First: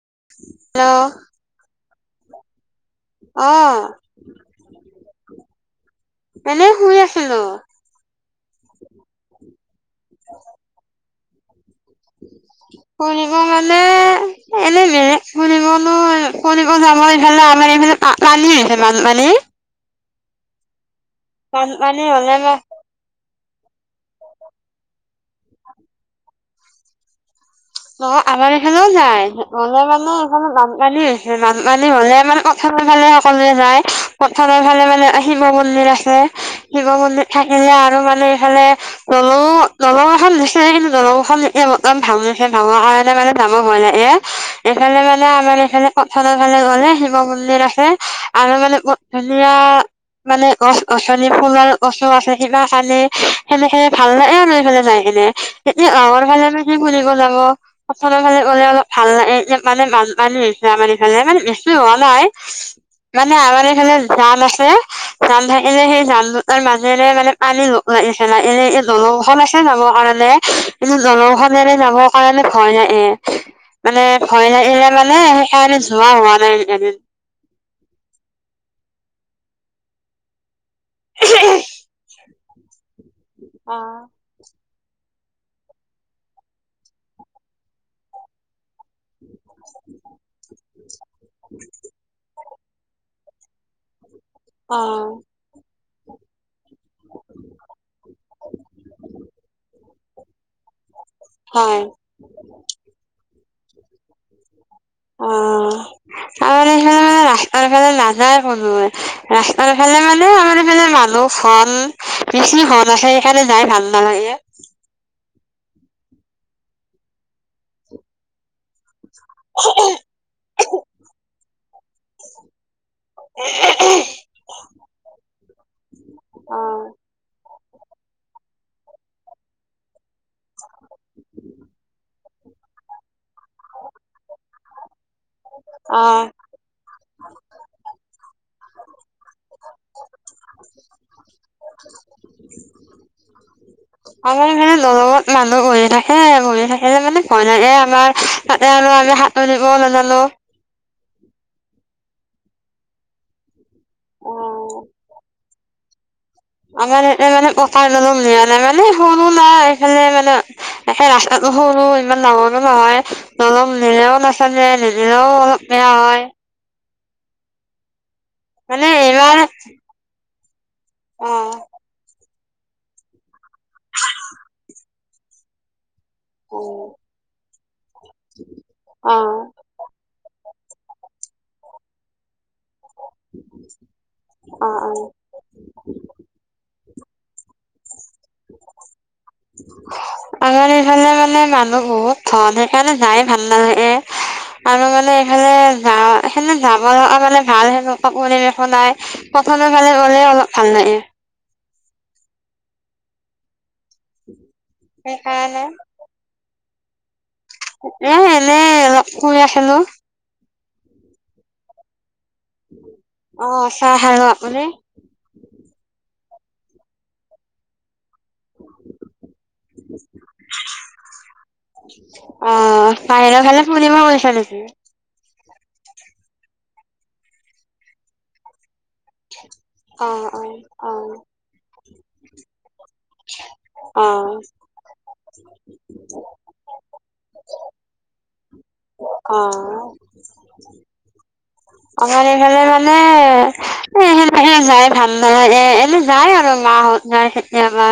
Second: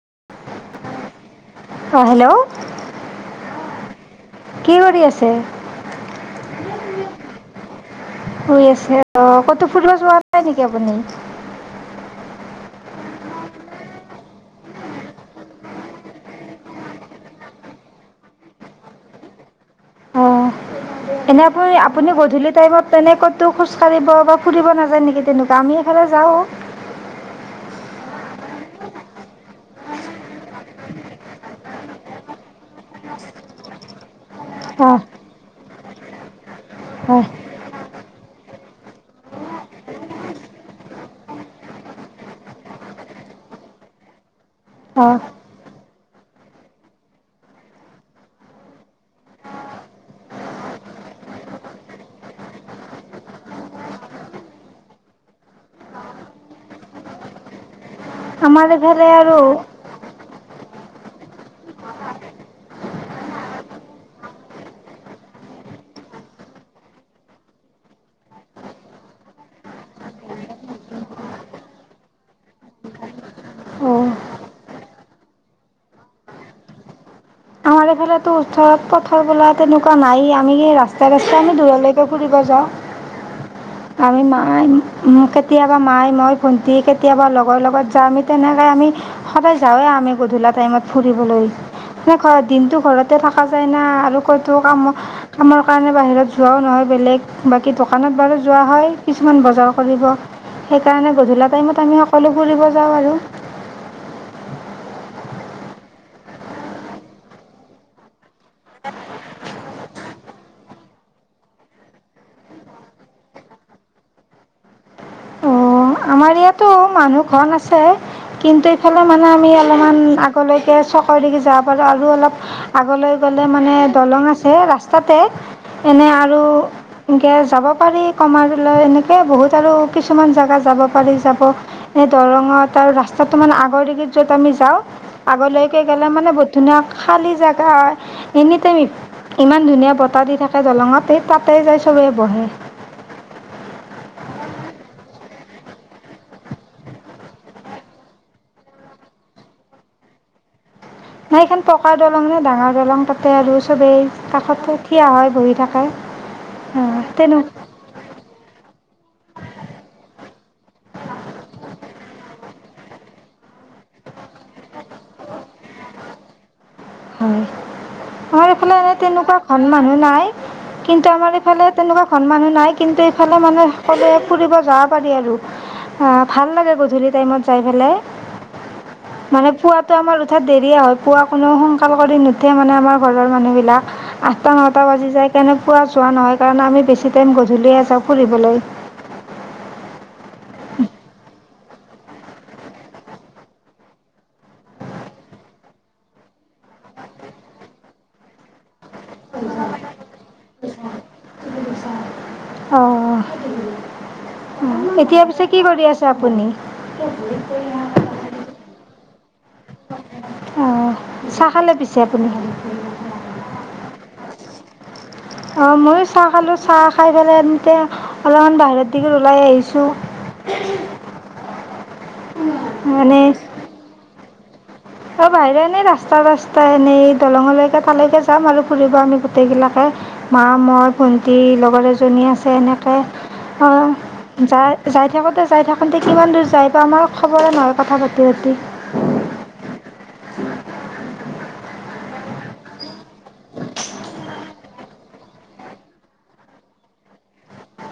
Hello. অ' hello. অ'। কি কৰি আছে এনে শুই আছিলো। শুই আছে অ'। ক'তো ফুৰিব যোৱা নাই নেকি আপুনি? [inaudible] কৰিব মানে এনেমে ফুৰিবনো কৰিব যাব, এইফালে আমাৰ পানী হৈছে, বানপানী অ', এনে বানপানী আপুনি-আপুনি হলে গধূলি মই টাইমত তেনে ক'ত টো খোজ কাঢ়িব বা ফুৰিব নাযায় নেকি তেনেকুৱা? আমি এইফালে যাও। নহয়, আমাৰ এইফালেও যায়। নহলে মানে এইখন বানপানী হৈছে। বানপানী হ'লে মানে পথাৰ ফালে সকলোৱে যায়। পথাৰৰ ফালে অঁ মানে শিৱ মন্দিৰ আছে। শিৱ হয় মন্দিৰ থাকিলে আৰু মা এইফালে দলং- দলং এখন দিছে। কিন্তু দলংখন এয়া [unintelligible] ভাঙ সে ভঙা কাৰণে মানে যাব ভয় লাগে। এইফালে অঁ মানে আমাৰ এইফালে পথাৰৰ ফালে গ'লে শিৱ ম [unintelligible] মানে গছ-গছনি, ফুলৰ গছোঁ আছে। কিবা চালে সেনেকে ভাল লাগে আৰু এফালে যাই মানে। এতিয়া গাঁৱৰ ফালে [unintelligible] ফালে গলে আক', পথাৰৰ ফালে গ'লে আমাৰ অলপ এইফালে ভাল মানে আৰু এতিয়া পানী বানপানী [unintelligible] ফালে মানে বেছি হোৱা নাই মানে আমাৰ এইফালে জান আছে। জান থাকিলে সেই জান দুটাৰ মাজেৰে মানে পানী এইফালে এনে এই দলংখন আছে যাবৰ কাৰণে কিন্তু, দলংখন এনে যাবৰ কাৰণে ভয় লাগে। মানে অঁ ভয় লাগে মানে সেয়াদি যোৱা হোৱা নাই এইকেইদিন। আমাৰ এইফালেটো ওচৰত পথাৰ বোলা তেনেকুৱা নাই আমি ৰাস্তাই- ৰাস্তাই আমি দূৰলৈকে ফুৰিব যাওঁ। অ আমি মানি কেতিয়াবা মাই, মই, ভণ্টি, কেতিয়াবা লগৰ লগত যাওঁ আমি। তেনেকে আমি সদায় যাওঁৱে আমি গধূলা টাইমত ফুৰিবলৈ। সে ঘৰত- দিনটো ঘৰতে থকা যায় না, আৰু ক'তো অ কাম- কা কাৰণে বাহিৰত যোৱাও নহয় বেলেগ বাকী দোকানত বাৰু যোৱা হয় কিছুমান বজাৰ কৰিব তাৰকাৰণে গধূলা হয় টাইমত আমি সকলো ফুৰিব যাওঁ আৰু। [unintelligible] আৰু হে ৰাস্তাৰ ফালে নাযায় কোনোৱে। ৰাস্তাৰ ফালে মানে আমাৰ এইফালে মানুহ ঘন বেছি ঘন আছে। সেইকাৰণে যাই ভাল নালাগে। উ [unintelligible] আমাৰ ইয়াতো মানুহ কম আছে কিন্তু, হ'লে মানে আমি অলপমান আগলৈকে চকৰ দিশে যাব পাৰোঁ। আৰু অলপ আগলৈ গ'লে মানে, দলং আছে ৰাস্তাতে। এনে আৰু অ এনকে যাব পাৰি কমাৰলৈ এনেকে বহুত আৰু কিছুমান জাগা যাব পাৰি যাব এ দৰঙত আৰু ৰাস্তাটো মানে আগৰ দিগিত য'ত আমি যাওঁ আগলৈকে অ গ'লে মানে বহুত ধুনীয়া খালী জেগা হয় এনিটাইম ইমান ধুনীয়া বতাহ দি থাকে দলঙতে তাতে যায় চবেই বহে। [unintelligible] আমাৰ মানে নৰৱত মানুহ বহি থাকে। বহি থাকিলে মানে ভয় লাগে আমাৰ। তাতে আৰু আমি সাঁতুৰিবও নাজানো নাই সেইখন পকা দলং নে ডাঙৰ দলং তাতে আৰু চবেই অ কাষতে থিয় হয় বহি থাকে। [unintelligible] আমাৰ এতে তেনে মানে পকাৰ দলং দিয়া নাই। মানে সৰু নাই এইফালে মানে তাকে ৰাস্তাটো সৰু ইমান ডাঙৰো নহয় অলপ [unintelligible] বেয়া হয়। হয়। আমাৰ মানে এইফালে এইবাৰ তেনেকুৱা ঘন মানুহ নাই। কিন্তু আমাৰ অ ইফালে তেনেকুৱা সন্মান হয় নাই। কিন্তু এইফালে মানে সকলোৱে ফুৰিব যাব পাৰি আৰু। অ' ভাল লাগে গধূলি টাইমত যাই ফেলে। অ মানে পুৱাটো আমাৰ উঠা দেৰিয়ে হয়। পুৱা কোনো সোন কাল কৰি নুঠে মানে আমাৰ ঘৰৰ মানুহ বিলাক আঠটা, অ নটা অ বাজি যায় কেনেকোৱা যোৱা নহয় কাৰণ আমি বেছি টাইম গধূলিয়ে যাওঁ ফুৰিবলৈ। আমাৰ এইফালে মানে মানুহ বহুত ধন সেইকাৰণে যায় ভাল নালাগে আৰু মানে এইফালে [unintelligible] লগ মানে ভাল সেনেকুৱা পৰিৱেশো নাই। [unintelligible] অ' এতিয়া পিছে কি সেইকাৰণে কৰি আছে আপুনি? [unintelligible] এ এনেই অলপ শুই আছিলোঁ। অ' চাহ খালে পিছে আপুনি? অ' চাহ খালোঁ, আপুনি? অ' ময়ো চাহ খালো। চাহ খাই পেলাই এতিয়া অলপমান বাহিৰত দিগ ওলাই আহিছো। অ' বাহিৰৰ ফালে ফুৰিব গৈছে নেকি? বাহিৰে এনেই ৰাস্তা ৰাস্তা এনেই, দলঙলৈকে তালৈকে যাম আৰু ফুৰিব আমি গ গোটেইগিলাকে। অ অ মা, মই, ভণ্টি, লগৰ এজনী আছে এনেকে অ যাই যাই থাকোঁতে যাই থাকোঁতে কিমান দূৰ যায় পাও, আমাৰ খবৰে নহয় কথা পাতি পাতি অ'। [inaudible] আমাৰ এইফালে মানে এ সেনেকে যাই ভাল নালাগে। এ এনে যায় আৰু মাহঁত যায় কেতিয়াবা।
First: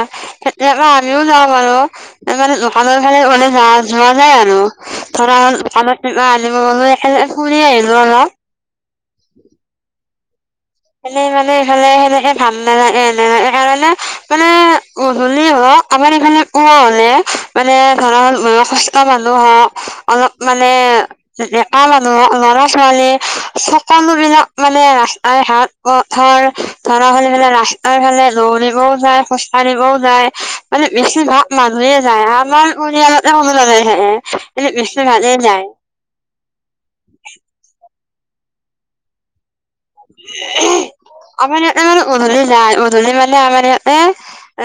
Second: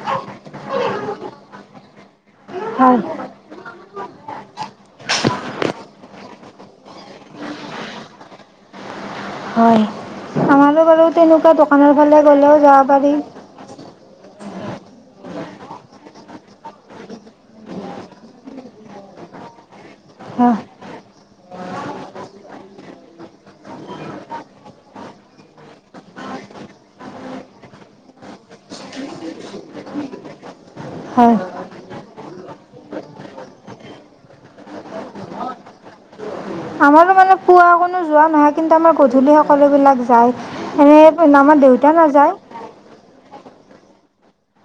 কেতিয়াবা আমিও যাওঁ বাৰু এই মানে হয় দোকানৰ ফালে মানে যা যোৱা যায় আৰু। ধৰা দোকানত কিবা আনিব গ'লে এনে ফুৰি আহিলো অলপ। হয়। আমাৰো বাৰু এনেই তেনেকুৱা মানে এইফালে, দোকানৰ ফালে সেনেকে ভাল গ'লেও যাব নালাগে। পাৰি এইকাৰণে মানে উ বুলি হ আমাৰ এইফালে কোৱা হ'লে, মানে ধৰা বয়সস্থ মানুহ হওক অলপ হয় মানে ডেকা মানুহক ল'ৰা-ছোৱালী সকলোবিলাক মানে ৰাস্তাই ঘাট পথৰ ধৰা ফালি ফে ৰাস্তাৰ ফালে দৌৰিবও যায়, খোজ কঢ়িবও যায়। অ' বেছি হয় ভাগ মানুহে আমাৰ পৰিয়ালতে [unintelligible] যায় আমাৰো মানে পুৱা কোনো যোৱা নহয়, কিন্তু আমাৰ গধূলি সকলোবিলাক যায় এনেই আমাৰ ইহঁতে দেউতা মানে নাযায় গধূলি যায়, গধূলি মানে আমাৰ ইহঁতে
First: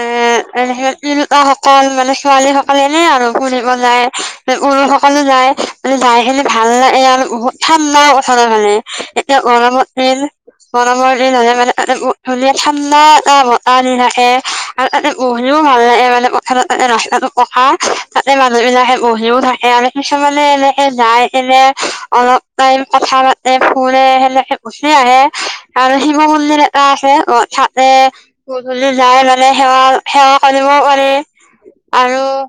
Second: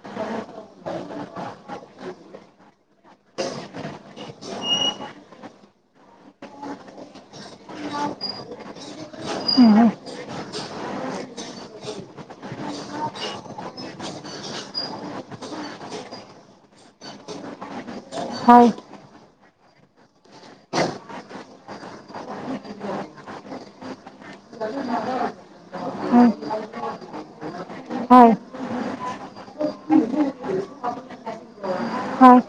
এ-এনে তিৰোতাসকল মানে ছোৱালীসকল এনে আৰু ফুৰি যায়। সকলো যায় মানে যাই কেনে ভাল লাগে। আৰু বহুত ঠাণ্ড না পথৰ মানে এতিয়া গৰমত। [unintelligible] গৰমৰ দিন হ'লে মানে ধুনীয়া ঠাণ্ডা এটা বতাহ দি থাকে। আৰু তাতে বহিও ভাল লাগে মানে পথাৰত ৰাস্তাটো পকা। তাতে হয় মানুহবিলাকে বহিও থাকে আৰু কিছুমানে এনেকে যায়, এনে অলপ টাইম কথা পাতে, ফুৰে। সেনেকে গুচি আহে, আৰু শিৱ হয় মন্দিৰ এটা আছে। অ তাতে হয় গধূলি যাই মানে সেৱা সেৱা কৰিবও পাৰি আৰু হয়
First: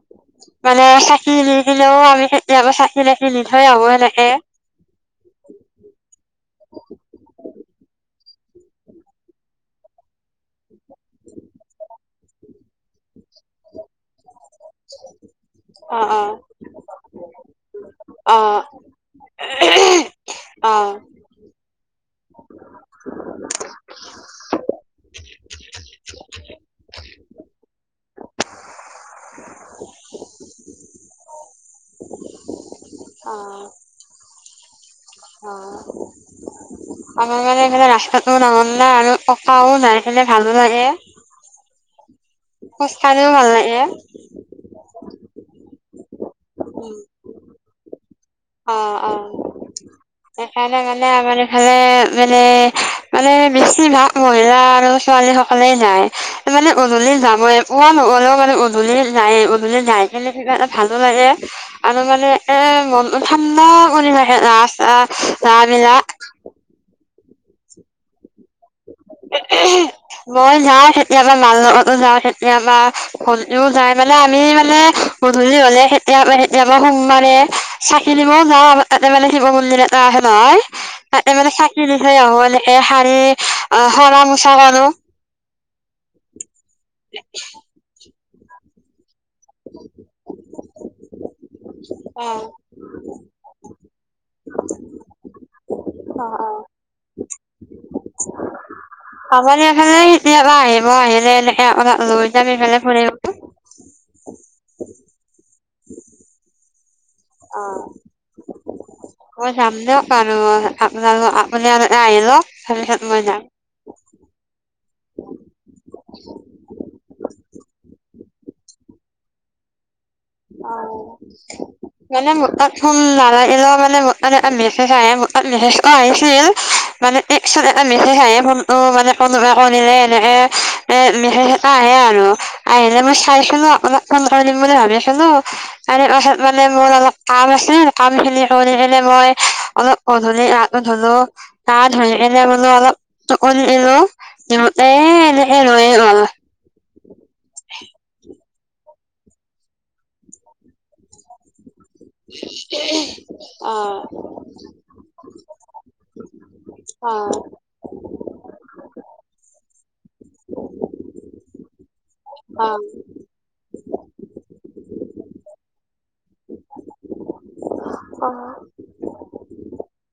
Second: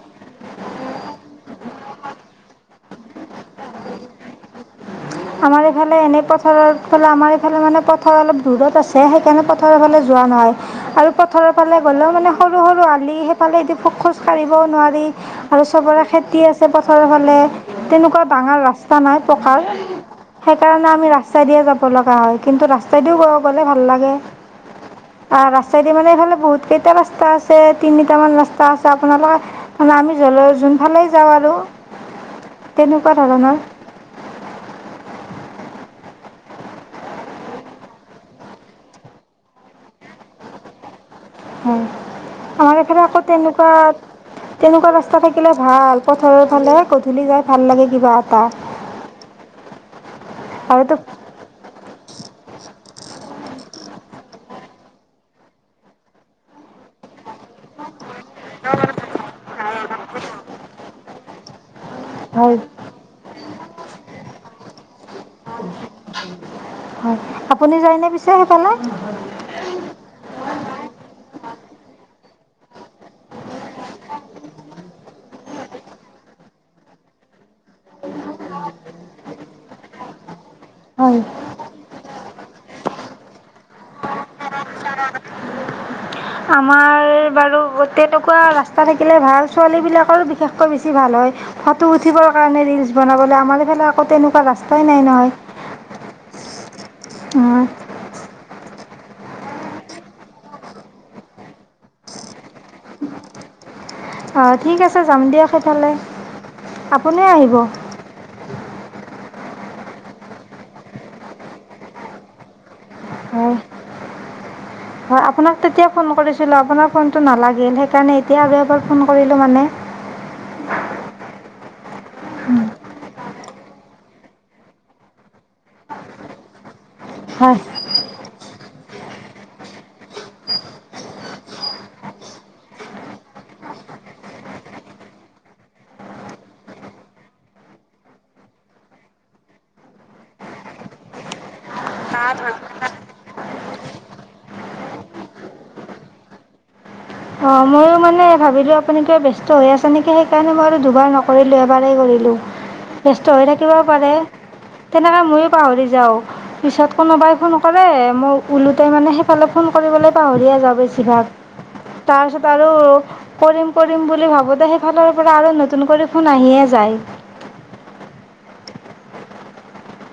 মানে চাকি নি দিলেও আমি কেতিয়াবা চাকি নাকি নি থৈ আহব সেনেকে আমাৰ এইফালে এনে পথাৰৰ ফালে আমাৰ মানে পথাৰ অলপ দূৰত আছে সেইকাৰণে পথাৰৰ ফালে যোৱা নহয় আৰু পথাৰৰ ফালে গ'লেও মানে সৰু সৰু আালি সেইফালে পোক খোজ কাঢ়িবও নোৱাৰি আৰু চবৰে অ' অ' খেতি আছে পথাৰৰ ফালে তেনেকুৱা ডাঙৰ অ' ৰাস্তা নাই পকাৰ সেইকাৰণে অ' আমি ৰাস্তাই দিয়ে যাব লগা হয় কিন্তু ৰাস্তাইদিও গ গ'লে ভাল লাগে আহ ৰাস্তাইদি মানে এইফালে বহুত কেইটা ৰাস্তা আছে তিনিটামান ৰাস্তা আছে আপোনালোকে আমি য্বল যোনফালেই যাওঁ আৰু তেনেকুৱা অ' ধৰণৰ অ' আমাৰ মানে এইফে ৰাস্তাতটোও নঙল নাই আৰু ককাও নাইফেে ভালো লাগে হয় আমাৰ এইফালে আকৌ খোজকাঢ়িও ভাল তেনেকুৱা লাগে তেনেকুৱা ৰাস্তা থাকিলে ভাল পথাৰৰ ফালে গধূলি যাই ভাল লাগে কিবা এটা অ' অ' সেইকাৰণে আৰু তো মানে আমাৰ ইফালে মানে মানে বেছিভাগ মহিলা আৰু ছোৱালী সকলে যায় মানে উধূলি যামই পোৱা ন। অলও মানে উধূলি যাই উধূলি যাই কেলে কিবা এটা ভালো লাগে আৰু মানে হয় এ মন ঠাণ্ডা কৰি থাকে ৰাস্ত ৰাস্তাৰ বিলাক হয় আপুনি যায়নে পিছে সেইফালে। মই যাও কেতিয়াবা মাল লগতো যাওঁ কেতিয়াবা ভন্টিও যাই মানে আমি মানে গধূলি হ'লে কেতিয়া এতিয় পৰাা সোমাৰে চাকি দিবও যাওঁ তাতে মানে শিৱ মন্দিৰ এ এটা আছে নহয় হয় তাতে মানে চাকি দি থৈ আহো মানে এ হাৰি অ সৰা মোচা কৰো আমাৰ বাৰু তেনেকুৱা ৰাস্তা থাকিলে ভাল ছোৱালীবিলাকৰো বিশেষকৈ বেছি ভাল হয় ফটো অ উঠিবৰ কাৰণে ৰিলচ বনাবলৈ আমাৰ এইফালে আকৌ তেনেকুৱা ৰাস্তাই নাই নহয় অ অ উম আমাৰ এইফালে কেতিয়াবা আহিব আহিলে এনেকে অলপ লৈ যাম সফালে ফুৰিব অঁ ঠিক আছে যাম দিয়ক সেইফালে আপুনিও আহিব মই যাম দিয়ক আৰু আপাল আপ আহিলও তাৰ পিছত মই যাম [unintelligible] হয় আপোনাক তেতিয়া ফোন কৰিছিলোঁ আপোনাৰ ফোনটো নালাগিল সেইকাৰণে এতিয়া আৰু এবাৰ ফোন কৰিলোঁ মানে হয় অ মানে মোৰ তাত ফোন নালাগিলে মানে মোৰ মানে মেছেজ আহে ম ত মেছেজ আহিছিল মানে এ একশ হয় টকা মেছে আহে ক মানে কোনোবাই কিলে এনেকে এ আহে আৰু আহিলে মই চাই নো আমাক কোন কীম বুলি ভাবি আছনো তাৰে পাছত মানে মোৰ অলপ কাম আছিল কাম খিনি কৰিনে মই অলপ গধূলি। ধলো তাত ধৰি এনে বোলো অলপ চকু দিলো। সিহতে এনে লয়েগ। মই মানে ভাবিলো আপুনি কিয়া ব্যস্ত হৈ আছে নেকি সেইকাৰণে মই দুবাৰ নকৰিলো এবাৰেই কৰিলোঁ ব্যস্ত হৈ অ থাকিবও পাৰে তেনেকৈ ময়ো পাহৰি যাওঁ পিছত অ কোনোবাই ফোনক মোক ওলোতে মানে সেইফালে ফোন কৰিবলৈ পাহৰি আ যাওঁ বেছিভাগ তাক অ আৰু কৰিম। কৰিম বুলি ভাবোঁতে সেইফালৰ পৰা আৰু নতুন কৰি ফোন আহে যায় অ।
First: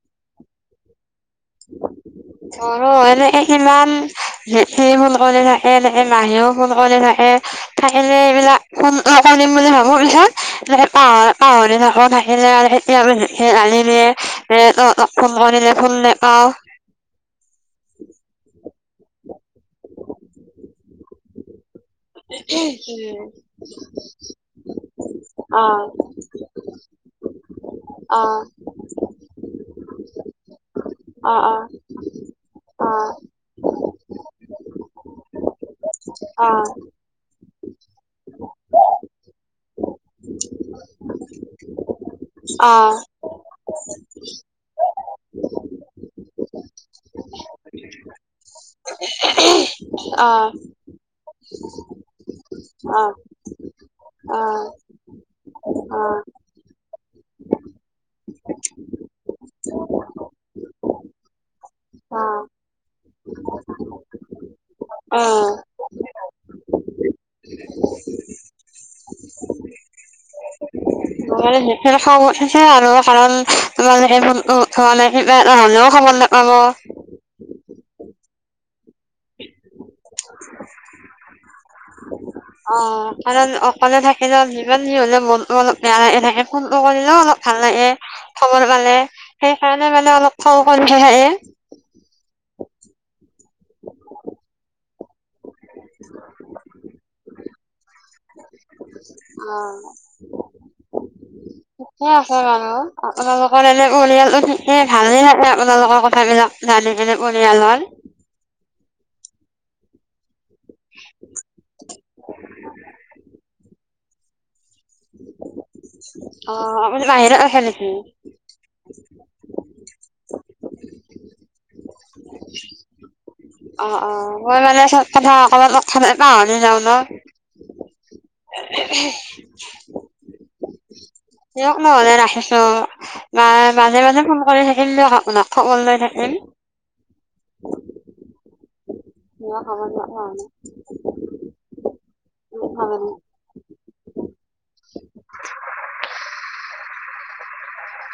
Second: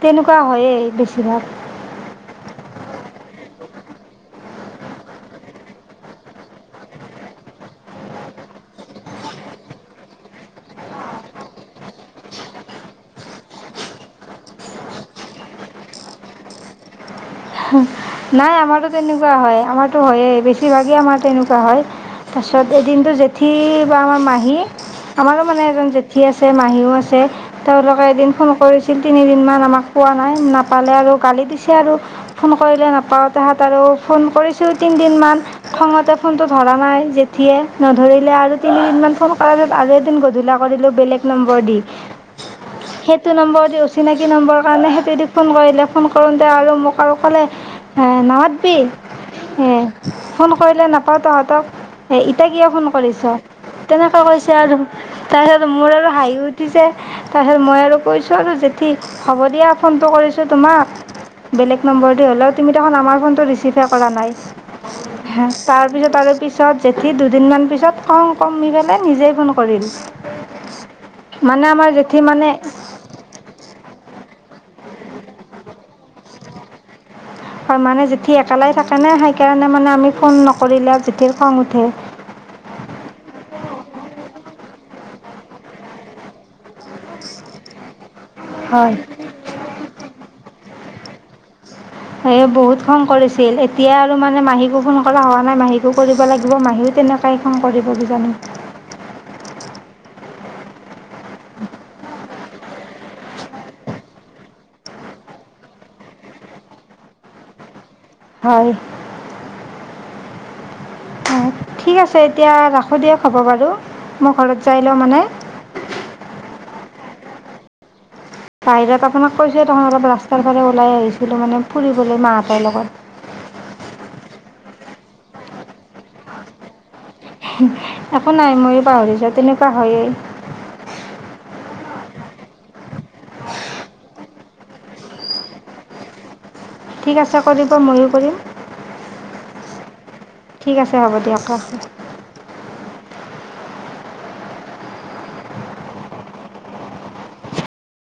তেনেকুৱা হয়য়ে বেছিভাগ [unintelligible] ধৰ এনেকে ইমান স ফোন কৰি থাকে এনেকে মাহেও ফোন কৰি থাকে থাকিলে এইবিলাক [unintelligible] বুলি ভাবো [unintelligible] পছত পাহ পাহৰি থকা থা আহে আৰু তিয়াম [unintelligible] অ নাই আমাৰতো তেনেকুৱা হয়, আমাৰতো হয়েই বেছিভাগেই আমাৰ তেনেকুৱা হয়। তাৰপিছত এদিনটো জেঠী বা আমাৰ মাহী আমাৰো মানে এজন জেঠী আছে। মাহীও আছে তেওঁলোকে এদিন ফোন কৰিছিল। তিনিদিনমান আমাক পোৱা নাই। নাপালে আৰু গালি দিছে আৰু। ফোন কৰিলে নাপ পাওঁতে হাত আৰু ফোন কৰিছো তিনদিন মান। খঙতে ফোনতটো ধৰা নাই। উঠিয়ে নধৰিলে আৰু তিনিদিনমান ফোন কৰাত আৰু এদিন গধূলা কৰিলোঁ বেলেগ নম্বৰ দি। সেইটো নম্বৰ দি অচিনাকি নম্বৰৰ কাৰণে সেই যদি ফোন কৰিলে, ফোন কৰোঁতে আৰু মোক আৰু ক'লে নহাববি অ', ফোন কৰিলে নাপাওঁ তহঁতক। কিয় ফোন অ', কৰিছ তেনেকৈ কৈছে অ', আৰু তাৰপিছত মোৰ আৰু অ', হাঁহিও উঠিছে। তাৰপিছত মই আৰু কৈছো আৰু জেঠী হ'ব দিয়া ফোনটো কৰিছো তোমাক। বেলেগ নম্বৰ দি অ'। হলেও। তুমি দেখোন আমাৰ ফোনটো ৰিচিভে কৰা নাই অ', তাৰপিছত আৰু পিছত জেঠী দুদিনমান পিছত খং কমি পেলাই নিজেই ফোন কৰিল। মানে আমাৰ জেঠি [unintelligible] মানে উঠিছে আৰু কাৰণ ত কিয় ফোনটো উঠোৱা নাই [unintelligible] নহ'লেও খবৰ নাপাব হয় মানে জেঠী একেলাই থাকে না। সেইকাৰণে মানে আমি ফোন নকৰিলে জেঠীৰ খং উঠে। অ কাৰণ অকলে থাকিলেও যিমান যি হলে মনটো অলপ বেয়া লাগি থাকে। ফোনটো কৰিলেও অলপ ভাল লাগে। খবৰ হয় মানে সেইকাৰণে মানে অলপ [unintelligible] সেই বহুত খং কৰিছিল এতিয়া আৰু মানে মাহীকো ফোন কৰা হ নাই মাহীকো কৰিব লাগিব। মাহীও তেনেকুৱা এখন কৰিবই কিজানি। অ। [inaudible] ঠিকে আছে বাৰু। আপোনালোকৰ এনে পৰিয়ালটো ভালে থাকে। আপোনালোকৰ কথাবিলাক [unintelligible] হয়। অ ঠিক আছে। এতিয়া ৰাখো দিয়ক। হ'ব বাৰু মই ঘৰ অ মানে বাহিৰত খেলিছিল। বাহিৰত আপোনাক কৈছে ত অলপ ৰাস্তাৰ ফালে ওলাই আহিছিলো মানে। ফুৰিবলৈ মাহঁতৰ লগত অ, অ মই মানে আছ [unintelligible] একো নাই, ময়ো পাহৰি যাওঁ। তেনেকুৱা হয়েই। নহলে ৰাখিছো। মই মাজে মাজে ফোন কৰি থাকিম দিয়ক আপোনাক, খবৰ লৈ থাকিম। ঠিক আছে কৰিব। ময়ো কৰিম। অ। ঠিক আছে, হ'ব দিয়ক অ। অ।